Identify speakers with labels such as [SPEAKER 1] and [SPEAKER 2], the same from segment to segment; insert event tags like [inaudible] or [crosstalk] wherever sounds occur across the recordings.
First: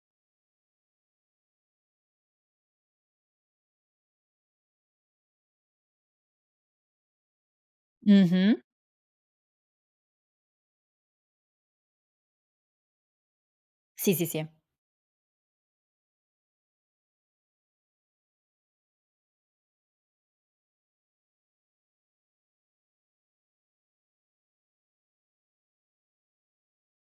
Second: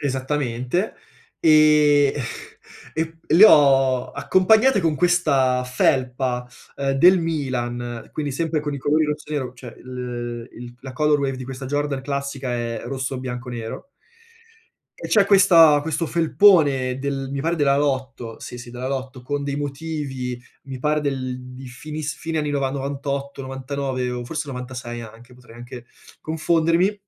[SPEAKER 1] Esattamente. Ehm, [chuckles] e p le ho accompagnate con questa felpa, uhm, del Milan, quindi
[SPEAKER 2] Mh-mh.
[SPEAKER 1] sempre con i colori rosso e nero, cioè l il la color wave di questa Jordan classica è rosso, bianco, nero
[SPEAKER 2] Sì, sì, sì.
[SPEAKER 1] e c'è questa questo felpone del mi pare della Lotto, sì, sì della Lotto, con dei motivi, mi pare del di finiss fine anni nova 98, 99 o forse 96 anche, potrei anche [sucks teeth] confondermi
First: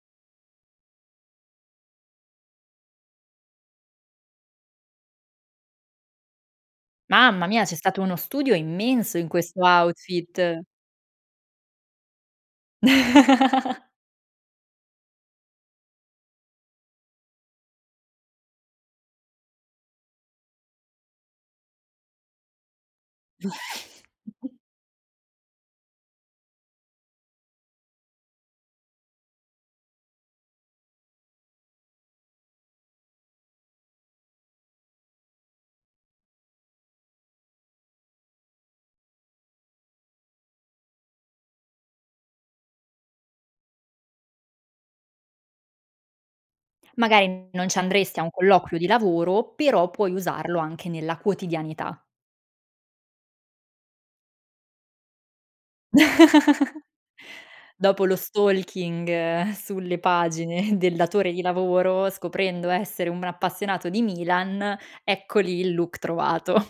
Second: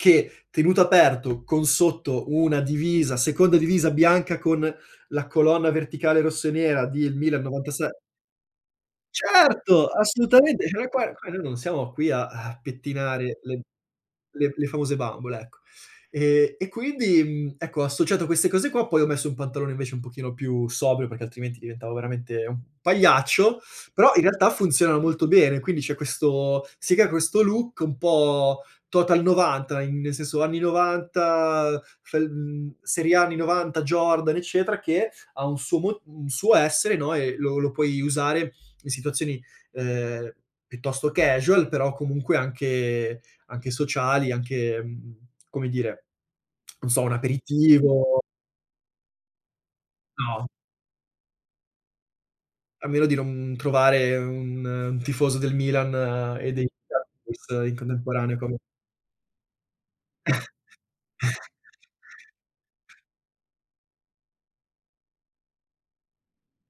[SPEAKER 1] che tenuto aperto, con sotto una divisa seconda divisa bianca con la colonna verticale rosso e nera del Milan
[SPEAKER 2] Mamma mia! C'è
[SPEAKER 1] 96
[SPEAKER 2] stato uno studio immenso in questo
[SPEAKER 1] Certo!
[SPEAKER 2] outfit.
[SPEAKER 1] Assolutamente! Cioè noi qua qua noi non siamo qui a a pettinare le
[SPEAKER 2] [chuckles]
[SPEAKER 1] le le famose bambole, ecco. Ehm, e quindi, mhmm, ecco, associato a queste cose qua, poi ho messo un pantalone invece un pochino più sobrio, perché altrimenti diventavo veramente un pagliaccio, [sucks teeth] però in realtà
[SPEAKER 2] [chuckles]
[SPEAKER 1] funzionano molto bene, quindi c'è questo si crea questo look un po' total '90, in nel senso anni '90 fel mhmm, serie A anni '90 Jordan eccetera, che ha un suo mo un suo essere, no, e lo lo puoi usare in situazioni ehm, piuttosto casual, però comunque anche anche sociali, anche, mhmm, come dire, [clicks tongue] non so, un
[SPEAKER 2] Magari n non ci andresti
[SPEAKER 1] aperitivo
[SPEAKER 2] a un colloquio di lavoro, però puoi
[SPEAKER 1] No.
[SPEAKER 2] usarlo anche nella quotidianità.
[SPEAKER 1] A meno di non, mhmm, trovare un un tifoso del Milan e dei
[SPEAKER 2] [chuckles]
[SPEAKER 1] [unintelligible] in
[SPEAKER 2] Dopo lo
[SPEAKER 1] contemporanea come
[SPEAKER 2] stalking sulle pagine del datore di lavoro, scoprendo
[SPEAKER 1] [chuckles]
[SPEAKER 2] essere un appassionato di Milan, ecco lì il look trovato. [chuckles]